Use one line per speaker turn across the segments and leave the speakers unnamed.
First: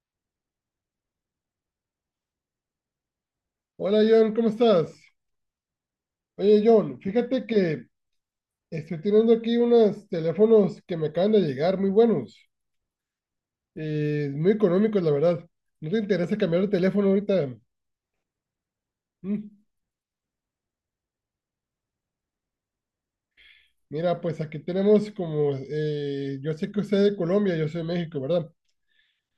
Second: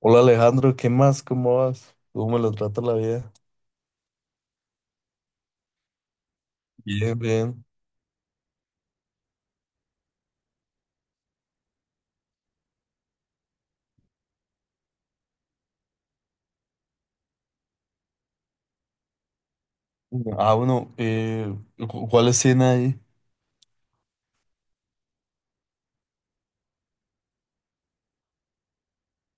Hola, Alejandro, ¿qué más? ¿Cómo vas? ¿Cómo me lo trata la vida?
Hola John, ¿cómo estás? Oye John,
Bien,
fíjate
bien.
que estoy teniendo aquí unos teléfonos que me acaban de llegar, muy buenos, muy económicos la verdad. ¿No te interesa cambiar de teléfono ahorita? Mm,
Ah, bueno, ¿cuáles tiene ahí?
Mira, pues aquí tenemos como, yo sé que usted es de Colombia, yo soy de México, ¿verdad?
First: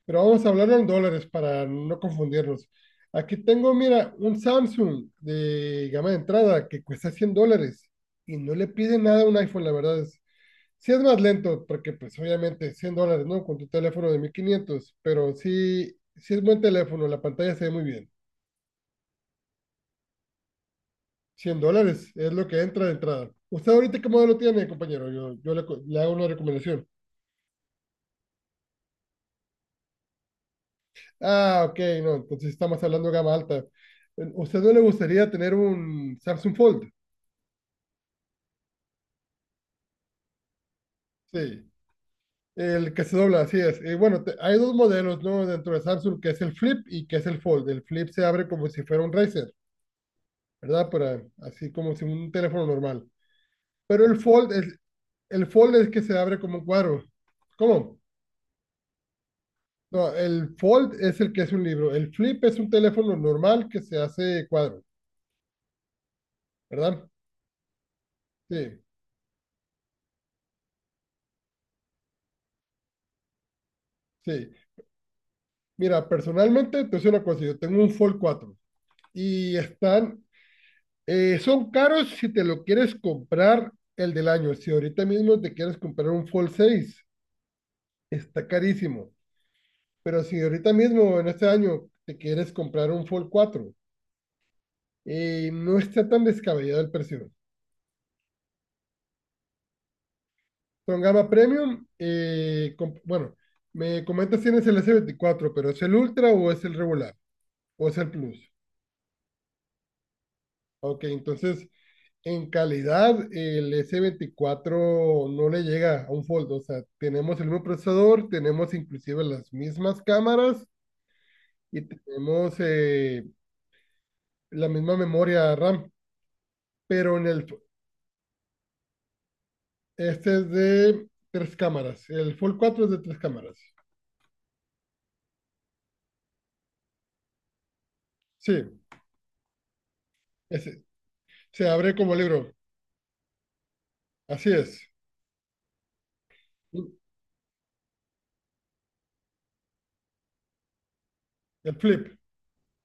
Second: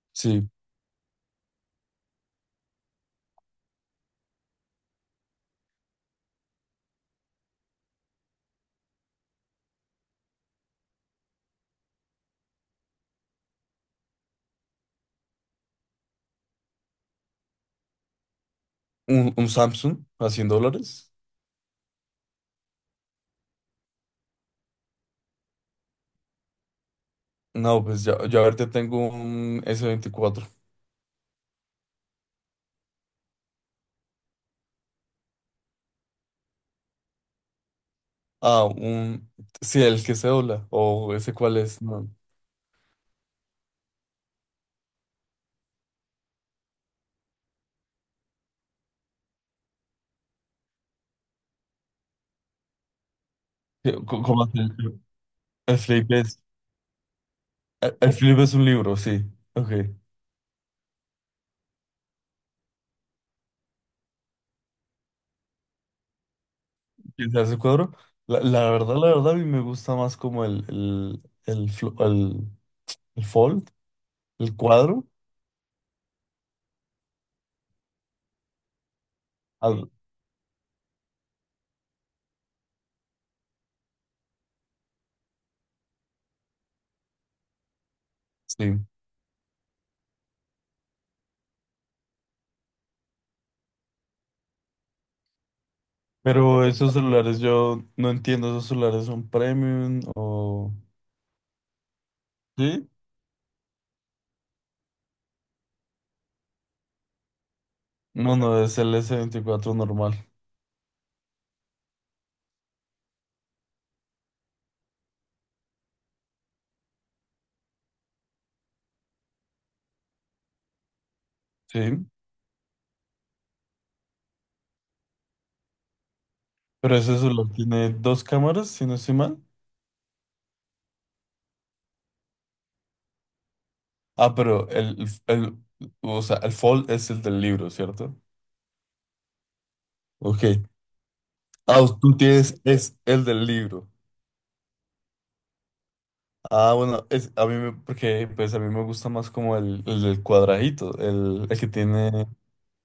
Pero vamos a
Sí,
hablarlo en dólares para no confundirnos. Aquí tengo, mira, un Samsung de gama de entrada que cuesta $100 y no le pide nada a un iPhone, la verdad. Sí es más lento, porque pues obviamente $100, ¿no? Con tu teléfono de 1.500, pero sí, sí es buen teléfono, la pantalla se ve muy bien.
un Samsung a $100.
$100 es lo que entra de entrada. ¿Usted ahorita qué modelo tiene, compañero? Yo le hago una recomendación.
No, pues ya, yo ahorita tengo un S24.
Ah, ok, no, entonces estamos hablando de gama alta. ¿Usted no le gustaría tener un Samsung Fold?
Ah, un... Sí, el que se dobla. O ese cuál
Sí,
es. No.
el que se dobla, así es. Y bueno, hay dos modelos, ¿no? Dentro de Samsung, que es el Flip y que es el Fold. El Flip se abre como si fuera un Razer, ¿verdad? Para, así como si un teléfono normal.
Sí,
Pero el
¿Cómo
fold
hace el
es,
flip?
el fold
El
es que
flip
se abre
es...
como un cuadro.
El
¿Cómo?
el flip es un libro, sí. Ok.
No, el fold es el que es un libro. El flip es un teléfono normal que se hace cuadro, ¿verdad?
¿Quién se hace cuadro? La, la
Sí,
verdad, la verdad, a mí me gusta más como el fold,
sí.
el cuadro.
Mira, personalmente, te soy una cosa, yo tengo un Fold 4 y
Al-
son caros si te lo quieres comprar el del año. Si ahorita mismo te quieres comprar un Fold 6 está
sí.
carísimo. Pero si ahorita mismo, en este año, te quieres comprar un Fold 4, no está tan
Pero
descabellado el
esos
precio.
celulares, yo no entiendo, ¿esos celulares son premium o...?
Son gama premium. eh,
Sí.
com- bueno, me comentas si tienes el S24, pero ¿es el Ultra o es el regular? ¿O es el
No,
Plus?
no, es el S24 normal.
Ok, entonces en calidad el S24 no le llega a un Fold. O sea, tenemos el mismo procesador, tenemos inclusive las mismas cámaras y
Sí.
tenemos la misma memoria RAM,
Pero ese
pero en el
celular tiene dos cámaras, si no estoy mal.
este es de tres cámaras. El Fold 4 es de tres cámaras.
Ah, o sea, el Fold es el del libro, ¿cierto?
Sí,
Ok.
ese se
Ah,
abre como
tú
libro.
tienes, es el del libro.
Así es.
Ah, bueno, es, a mí me, porque pues a mí me gusta más como el del cuadradito, el que
El flip.
tiene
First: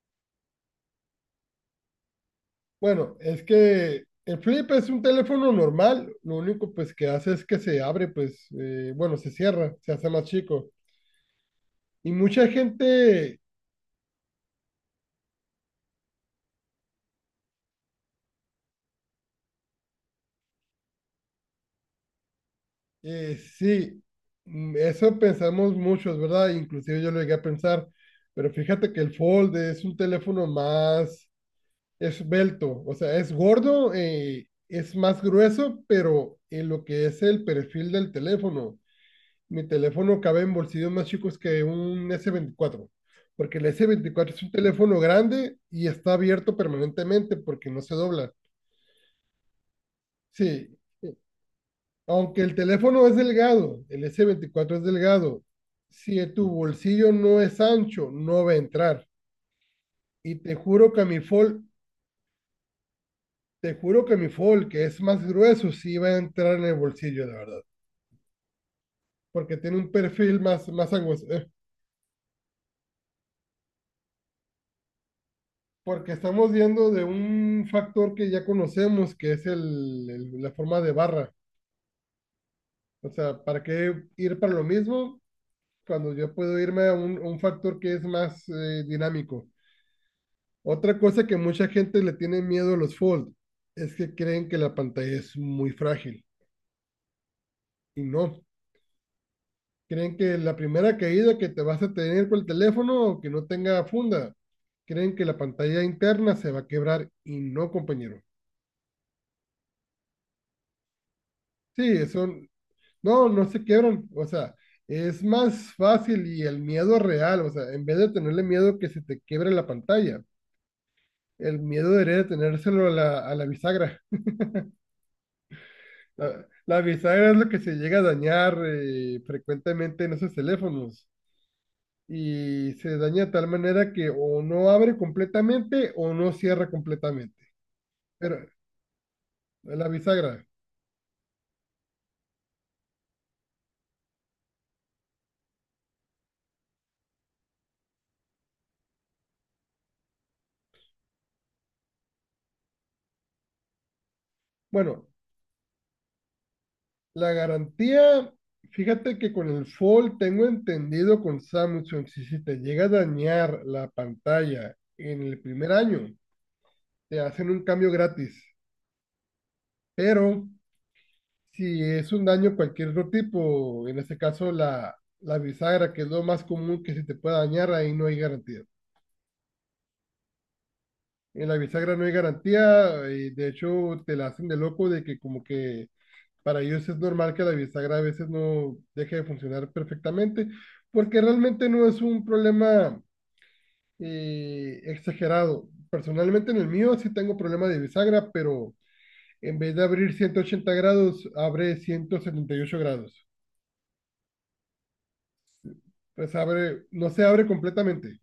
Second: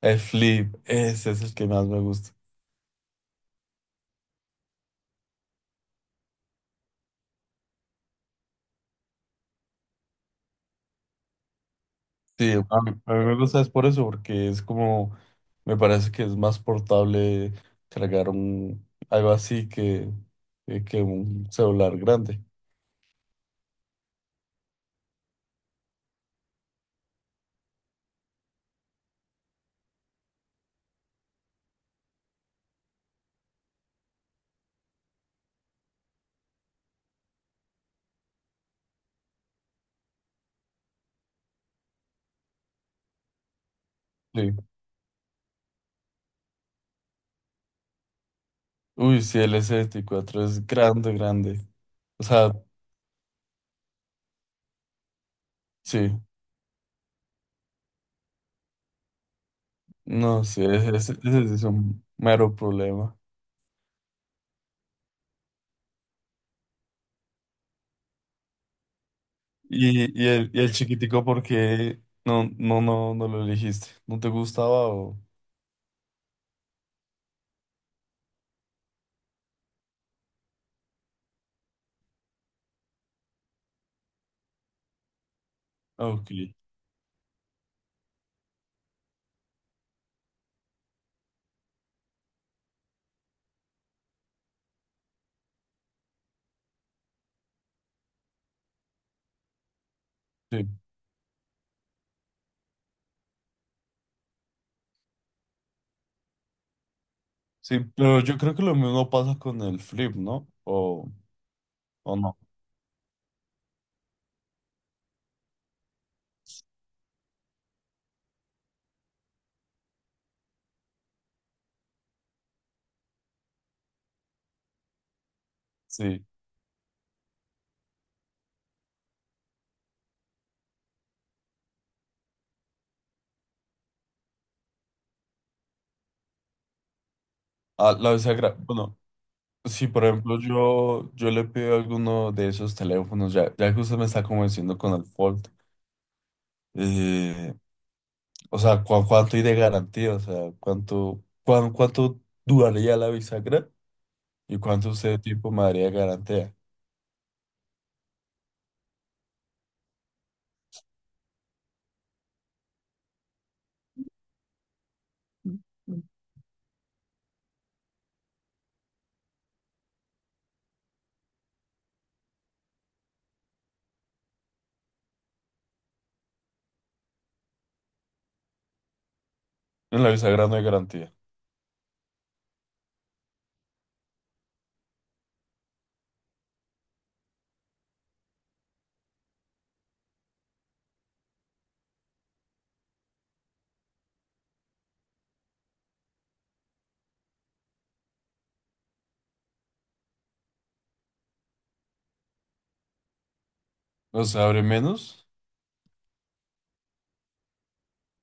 el flip, ese es el que más me gusta.
Bueno, es que el flip es un teléfono normal, lo único pues que hace es que se abre, pues, bueno, se cierra, se hace más chico. Y mucha
Sí, a mí me
gente,
gusta es por eso, porque es como, me parece que es más portable cargar algo así que un celular grande.
sí, eso pensamos muchos, ¿verdad? Inclusive yo lo llegué a pensar, pero fíjate que el Fold es un teléfono más esbelto, o sea, es gordo, es más grueso, pero en lo que es el perfil del teléfono, mi teléfono cabe en bolsillos más chicos que un S24, porque el S24 es un
Sí.
teléfono grande y está abierto permanentemente porque no se dobla.
Uy, sí, el S24 es
Sí,
grande, grande. O
aunque
sea,
el teléfono es delgado, el S24 es delgado,
sí,
si tu bolsillo no es ancho, no va a entrar. Y
no,
te
sí,
juro que mi
ese sí
Fold,
es un mero problema.
que es más grueso, sí va a entrar en el bolsillo, la verdad, porque tiene un
Y, y,
perfil
el, y
más,
el
más
chiquitico,
angosto.
¿por qué no lo elegiste? ¿No te gustaba o...?
Porque estamos viendo de un factor que ya conocemos, que es la forma de barra. O sea, ¿para qué ir para lo mismo
Ah,
cuando
Ok,
yo puedo irme a un factor que es más dinámico? Otra cosa que mucha gente le tiene miedo a los fold es que creen que la pantalla es muy frágil y no. Creen que la
sí.
primera caída que te vas a tener con el teléfono, que no tenga funda, creen que la pantalla interna se va a quebrar y no,
Sí, pero
compañero.
yo creo que lo mismo pasa con el flip, ¿no?
Sí,
O
eso.
no.
No, no se quiebran, o sea, es más fácil y el miedo real, o sea, en vez de tenerle miedo que se te quiebre la pantalla, el miedo debería de tenérselo a la bisagra.
Sí,
La bisagra es lo que se llega a dañar frecuentemente en esos teléfonos y se daña de tal manera que o no abre completamente o no cierra completamente.
ah, la
Pero
bisagra, bueno, si
la
por ejemplo
bisagra,
yo le pido alguno de esos teléfonos, ya que usted me está convenciendo con el Fold, eh, o sea, ¿cu- cuánto hay de garantía? O sea, ¿cuánto duraría la bisagra y cuánto
bueno.
usted de tiempo me daría de garantía?
La garantía, fíjate que con el Fold tengo entendido con Samsung, si te llega a dañar la pantalla en el primer año, te hacen un cambio gratis. Pero si es un daño cualquier otro tipo, en este caso la bisagra, que es lo más común que se te pueda dañar, ahí no hay garantía.
En la bisagra no hay garantía.
En la bisagra no hay garantía, y de hecho te la hacen de loco de que como que para ellos es normal que la bisagra a veces no deje de funcionar perfectamente, porque realmente no es un problema exagerado. Personalmente en el mío sí tengo problema de bisagra, pero en vez de abrir 180 grados, abre 178 grados.
O sea, abre menos.
Pues abre, no se abre completamente.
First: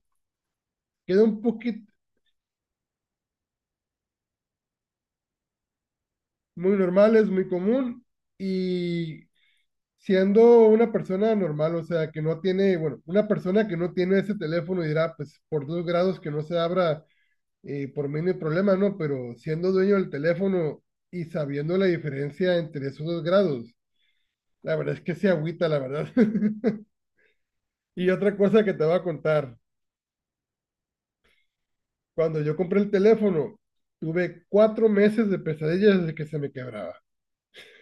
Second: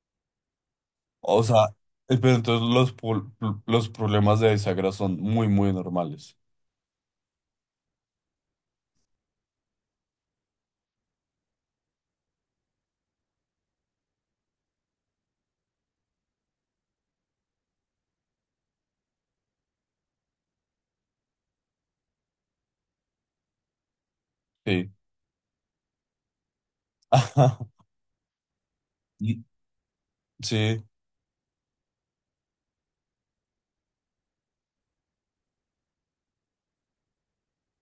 Queda un
O sea,
poquito
pero entonces los problemas de bisagra son muy, muy normales.
muy normal, es muy común y siendo una persona normal, o sea, que no tiene, bueno, una persona que no tiene ese teléfono dirá, pues por 2 grados que no se abra y por mí no hay problema, ¿no? Pero siendo dueño del teléfono y sabiendo la diferencia entre esos 2 grados, la
Sí.
verdad es que se agüita, la verdad.
Ajá.
Y otra cosa que te voy a contar,
Sí,
cuando yo compré el teléfono, tuve 4 meses de pesadillas de que se me quebraba.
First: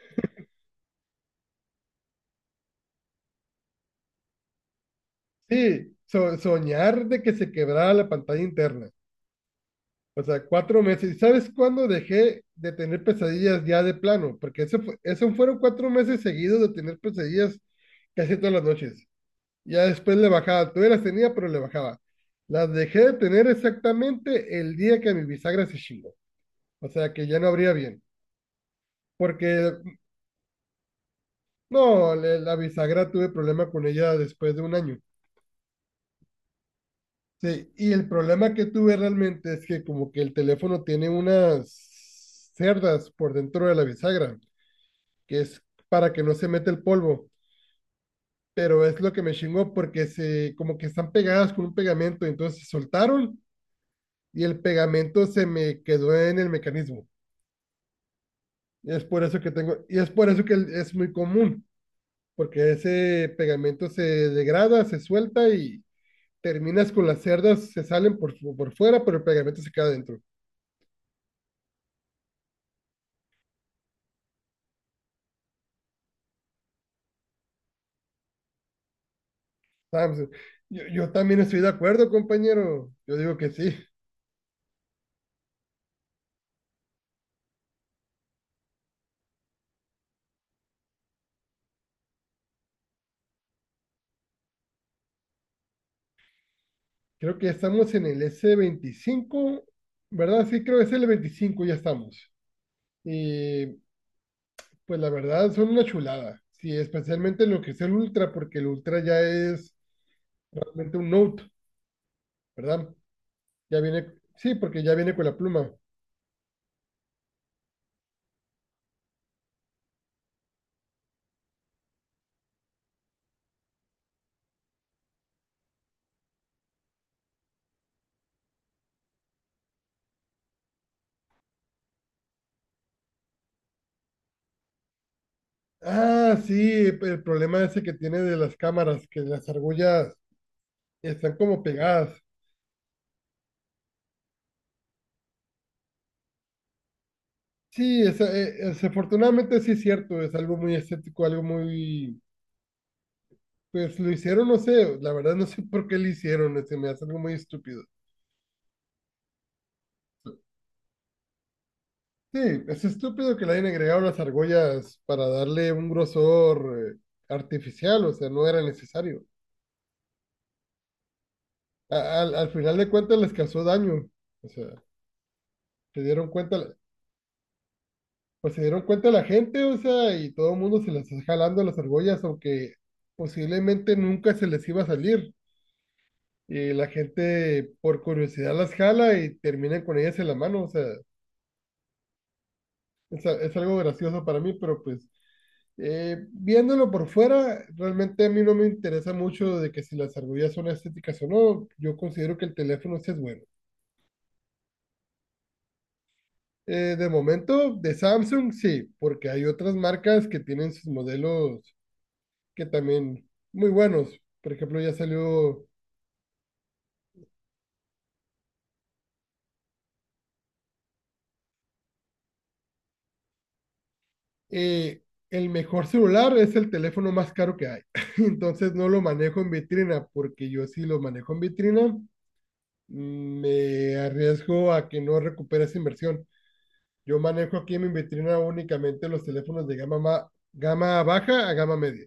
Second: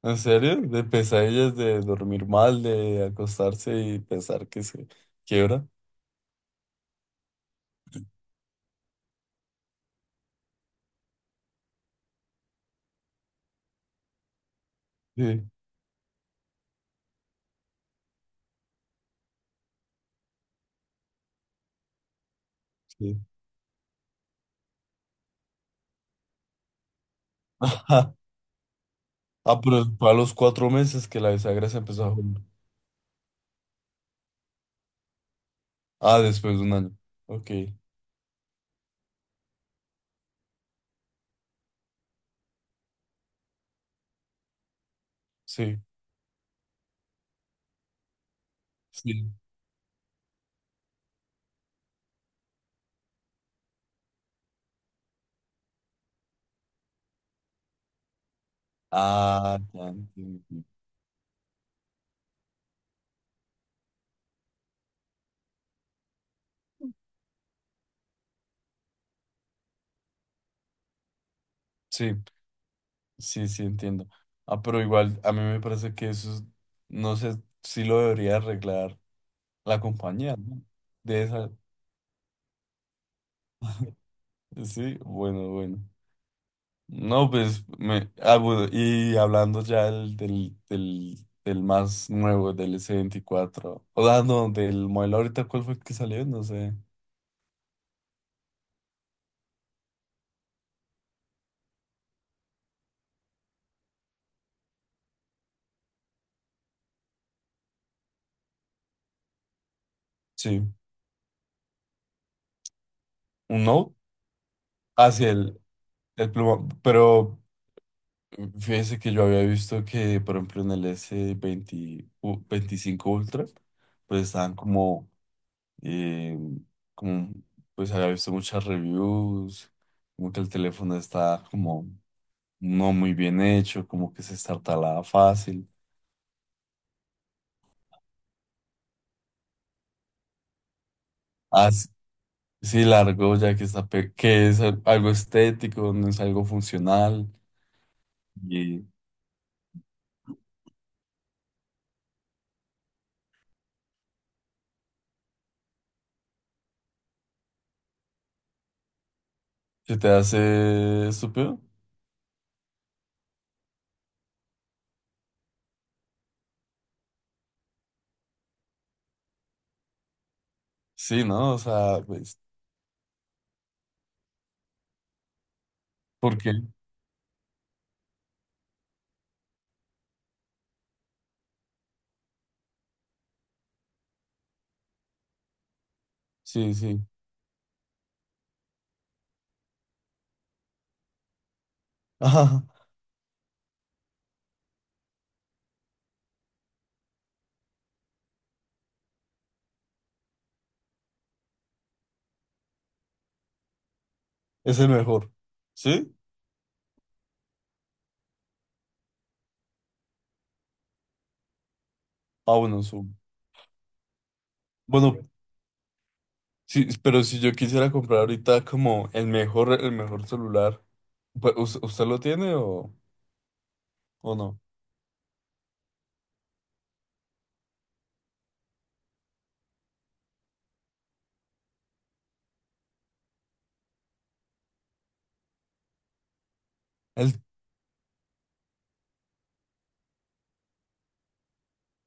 ¿en serio? De pesadillas, de dormir mal, de acostarse y pensar que se quiebra.
Sí, soñar de que se quebraba la pantalla interna. O sea, 4 meses. ¿Y sabes cuándo dejé de tener pesadillas ya de plano? Porque eso
Sí,
fueron 4 meses seguidos de tener pesadillas casi todas las noches. Ya después le bajaba, todavía las tenía, pero le bajaba. Las dejé de
sí.
tener exactamente el día que mi bisagra se chingó. O sea que ya no abría bien. Porque,
Ah, pero fue a los cuatro meses que la bisagra se empezó a
no, le-
juntar.
la bisagra tuve problema con ella después de un año.
Ah, después de un año. Ok,
Sí, y el problema que tuve realmente es que como que el teléfono tiene unas cerdas por dentro de la bisagra, que es
sí,
para que no se meta el polvo. Pero es lo que me
sí.
chingó porque como que están pegadas con un pegamento, entonces se soltaron y el pegamento se me quedó en el mecanismo. Es por eso que
Ah,
tengo,
ya
y es por eso que
entiendo.
es muy común, porque ese pegamento se degrada, se suelta y terminas con las cerdas, se salen por fuera, pero el pegamento se queda dentro.
Sí, sí, sí, entiendo. Ah, pero igual, a mí me parece que eso es- no sé si lo debería arreglar la compañía, ¿no?
Yo
De
también
esa,
estoy de acuerdo, compañero. Yo digo que sí.
sí, bueno, bueno. No, pues, me, ah, bueno, y hablando ya del más nuevo, del S24. O sea, no, del modelo ahorita, ¿cuál fue el que salió? No sé.
Creo que estamos en el S25, ¿verdad? Sí, creo que es el 25 ya estamos. Y pues la verdad son una chulada. Sí, especialmente lo que es el Ultra, porque el Ultra ya es
Sí,
realmente un note, ¿verdad?
un
Ya
Note.
viene, sí, porque ya viene con
Hacia
la pluma.
el pluma. Pero fíjese que yo había visto que, por ejemplo, en el S20, u- 25 Ultra, pues estaban eh, como, pues había visto muchas reviews, como que el teléfono está como no muy bien hecho, como que se estartalaba fácil.
Ah, sí, el problema ese que tiene de las cámaras, que las argollas están como
Así,
pegadas.
sí, sí, está que es algo estético, no es algo funcional
Sí,
y
desafortunadamente sí es cierto, es algo muy estético, algo muy... Pues lo hicieron, no sé, la verdad no sé por qué lo hicieron, se me hace algo muy estúpido.
se te hace estúpido.
Sí, es estúpido que le hayan agregado las argollas para darle un grosor artificial, o sea, no era necesario.
Sí, ¿no? O
A-
sea,
al,
pues,
al final de cuentas les causó daño, o sea, se dieron
¿por qué?
cuenta, pues se dieron cuenta la gente, o sea, y todo el mundo se las está jalando las argollas, aunque posiblemente nunca se les iba a salir. Y
Sí,
la
sí.
gente por curiosidad las jala y terminan con ellas en la mano, o sea,
Ajá,
es algo gracioso para mí, pero pues viéndolo por fuera, realmente a mí no me interesa mucho de que si las argollas son estéticas o no, yo considero que el teléfono sí es bueno.
es el mejor. ¿Sí?
De momento, de Samsung sí, porque hay otras marcas que tienen sus modelos
Ah,
que
bueno, su-
también muy buenos. Por ejemplo, ya
Bueno,
salió.
sí, pero si yo quisiera comprar ahorita como el mejor celular, pues, ¿usted lo tiene o no?
eh, el mejor celular es el teléfono más caro que hay. Entonces no lo manejo en vitrina porque yo sí lo manejo en vitrina, me arriesgo a que no recupere esa inversión. Yo
el
manejo aquí en mi vitrina únicamente los teléfonos de gama baja a gama media.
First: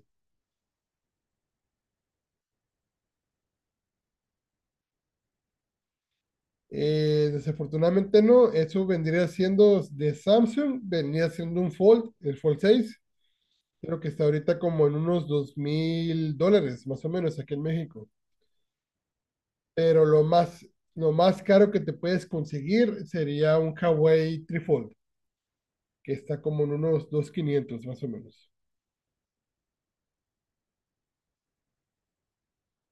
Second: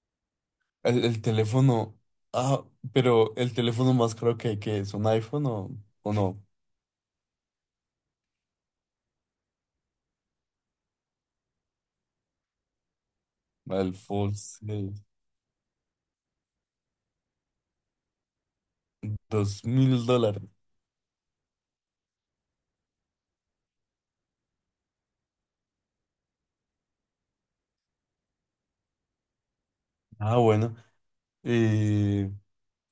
el teléfono. Ah, pero el teléfono más caro que es un iPhone o no.
Desafortunadamente no, eso vendría siendo de Samsung, vendría siendo un Fold, el Fold 6.
El
Creo que está
full,
ahorita
sí,
como en unos $2.000, más o menos, aquí en México.
dos
Pero
mil
lo
dólares.
más, lo más caro que te puedes conseguir sería un Hawaii Trifold, que está como en unos 2.500 más o menos.
Ah, bueno. Eh,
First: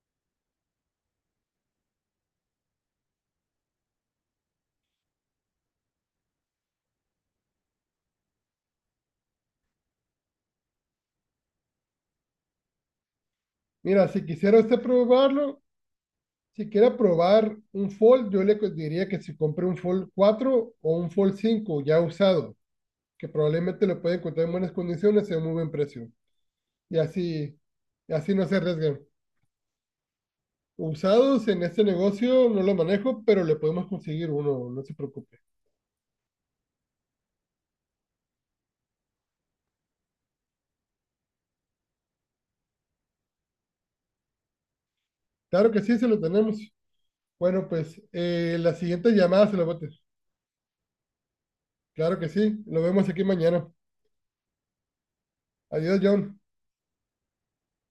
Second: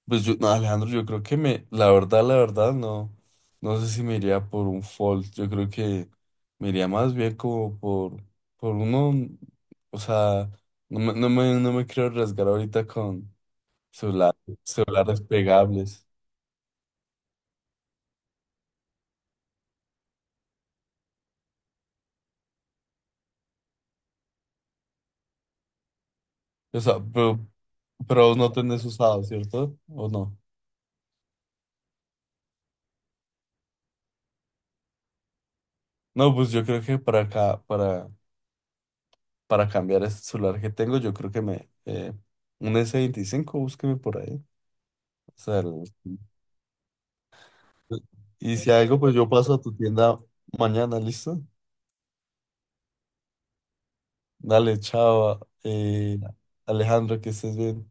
pues yo, no, Alejandro, yo creo que me, la verdad, no. No sé si me iría por un Fold. Yo creo que me iría más bien como por uno. O sea, no me quiero arriesgar ahorita con
Mira, si
celular,
quisiera usted
celulares
probarlo,
pegables.
si quiere probar un Fold, yo le diría que se compre un Fold 4 o un Fold 5 ya usado, que probablemente lo puede encontrar en buenas condiciones y a un muy buen precio.
O
Y
sea,
así, y
pero
así
vos
no
no
se
tenés
arriesgan.
usado, ¿cierto? ¿O no?
Usados en este negocio no lo manejo, pero le podemos conseguir uno, no se preocupe.
No, pues yo creo que para acá, para cambiar este celular que tengo, yo creo que me, un S25 búsqueme por ahí. O sea,
Claro que
el-
sí, se lo tenemos. Bueno, pues
y si
la
algo,
siguiente
pues yo
llamada
paso
se
a
lo
tu
bote.
tienda mañana, ¿listo?
Claro que sí, lo vemos aquí mañana.
Dale, chao,
Adiós, John.
Alejandro, que estés bien.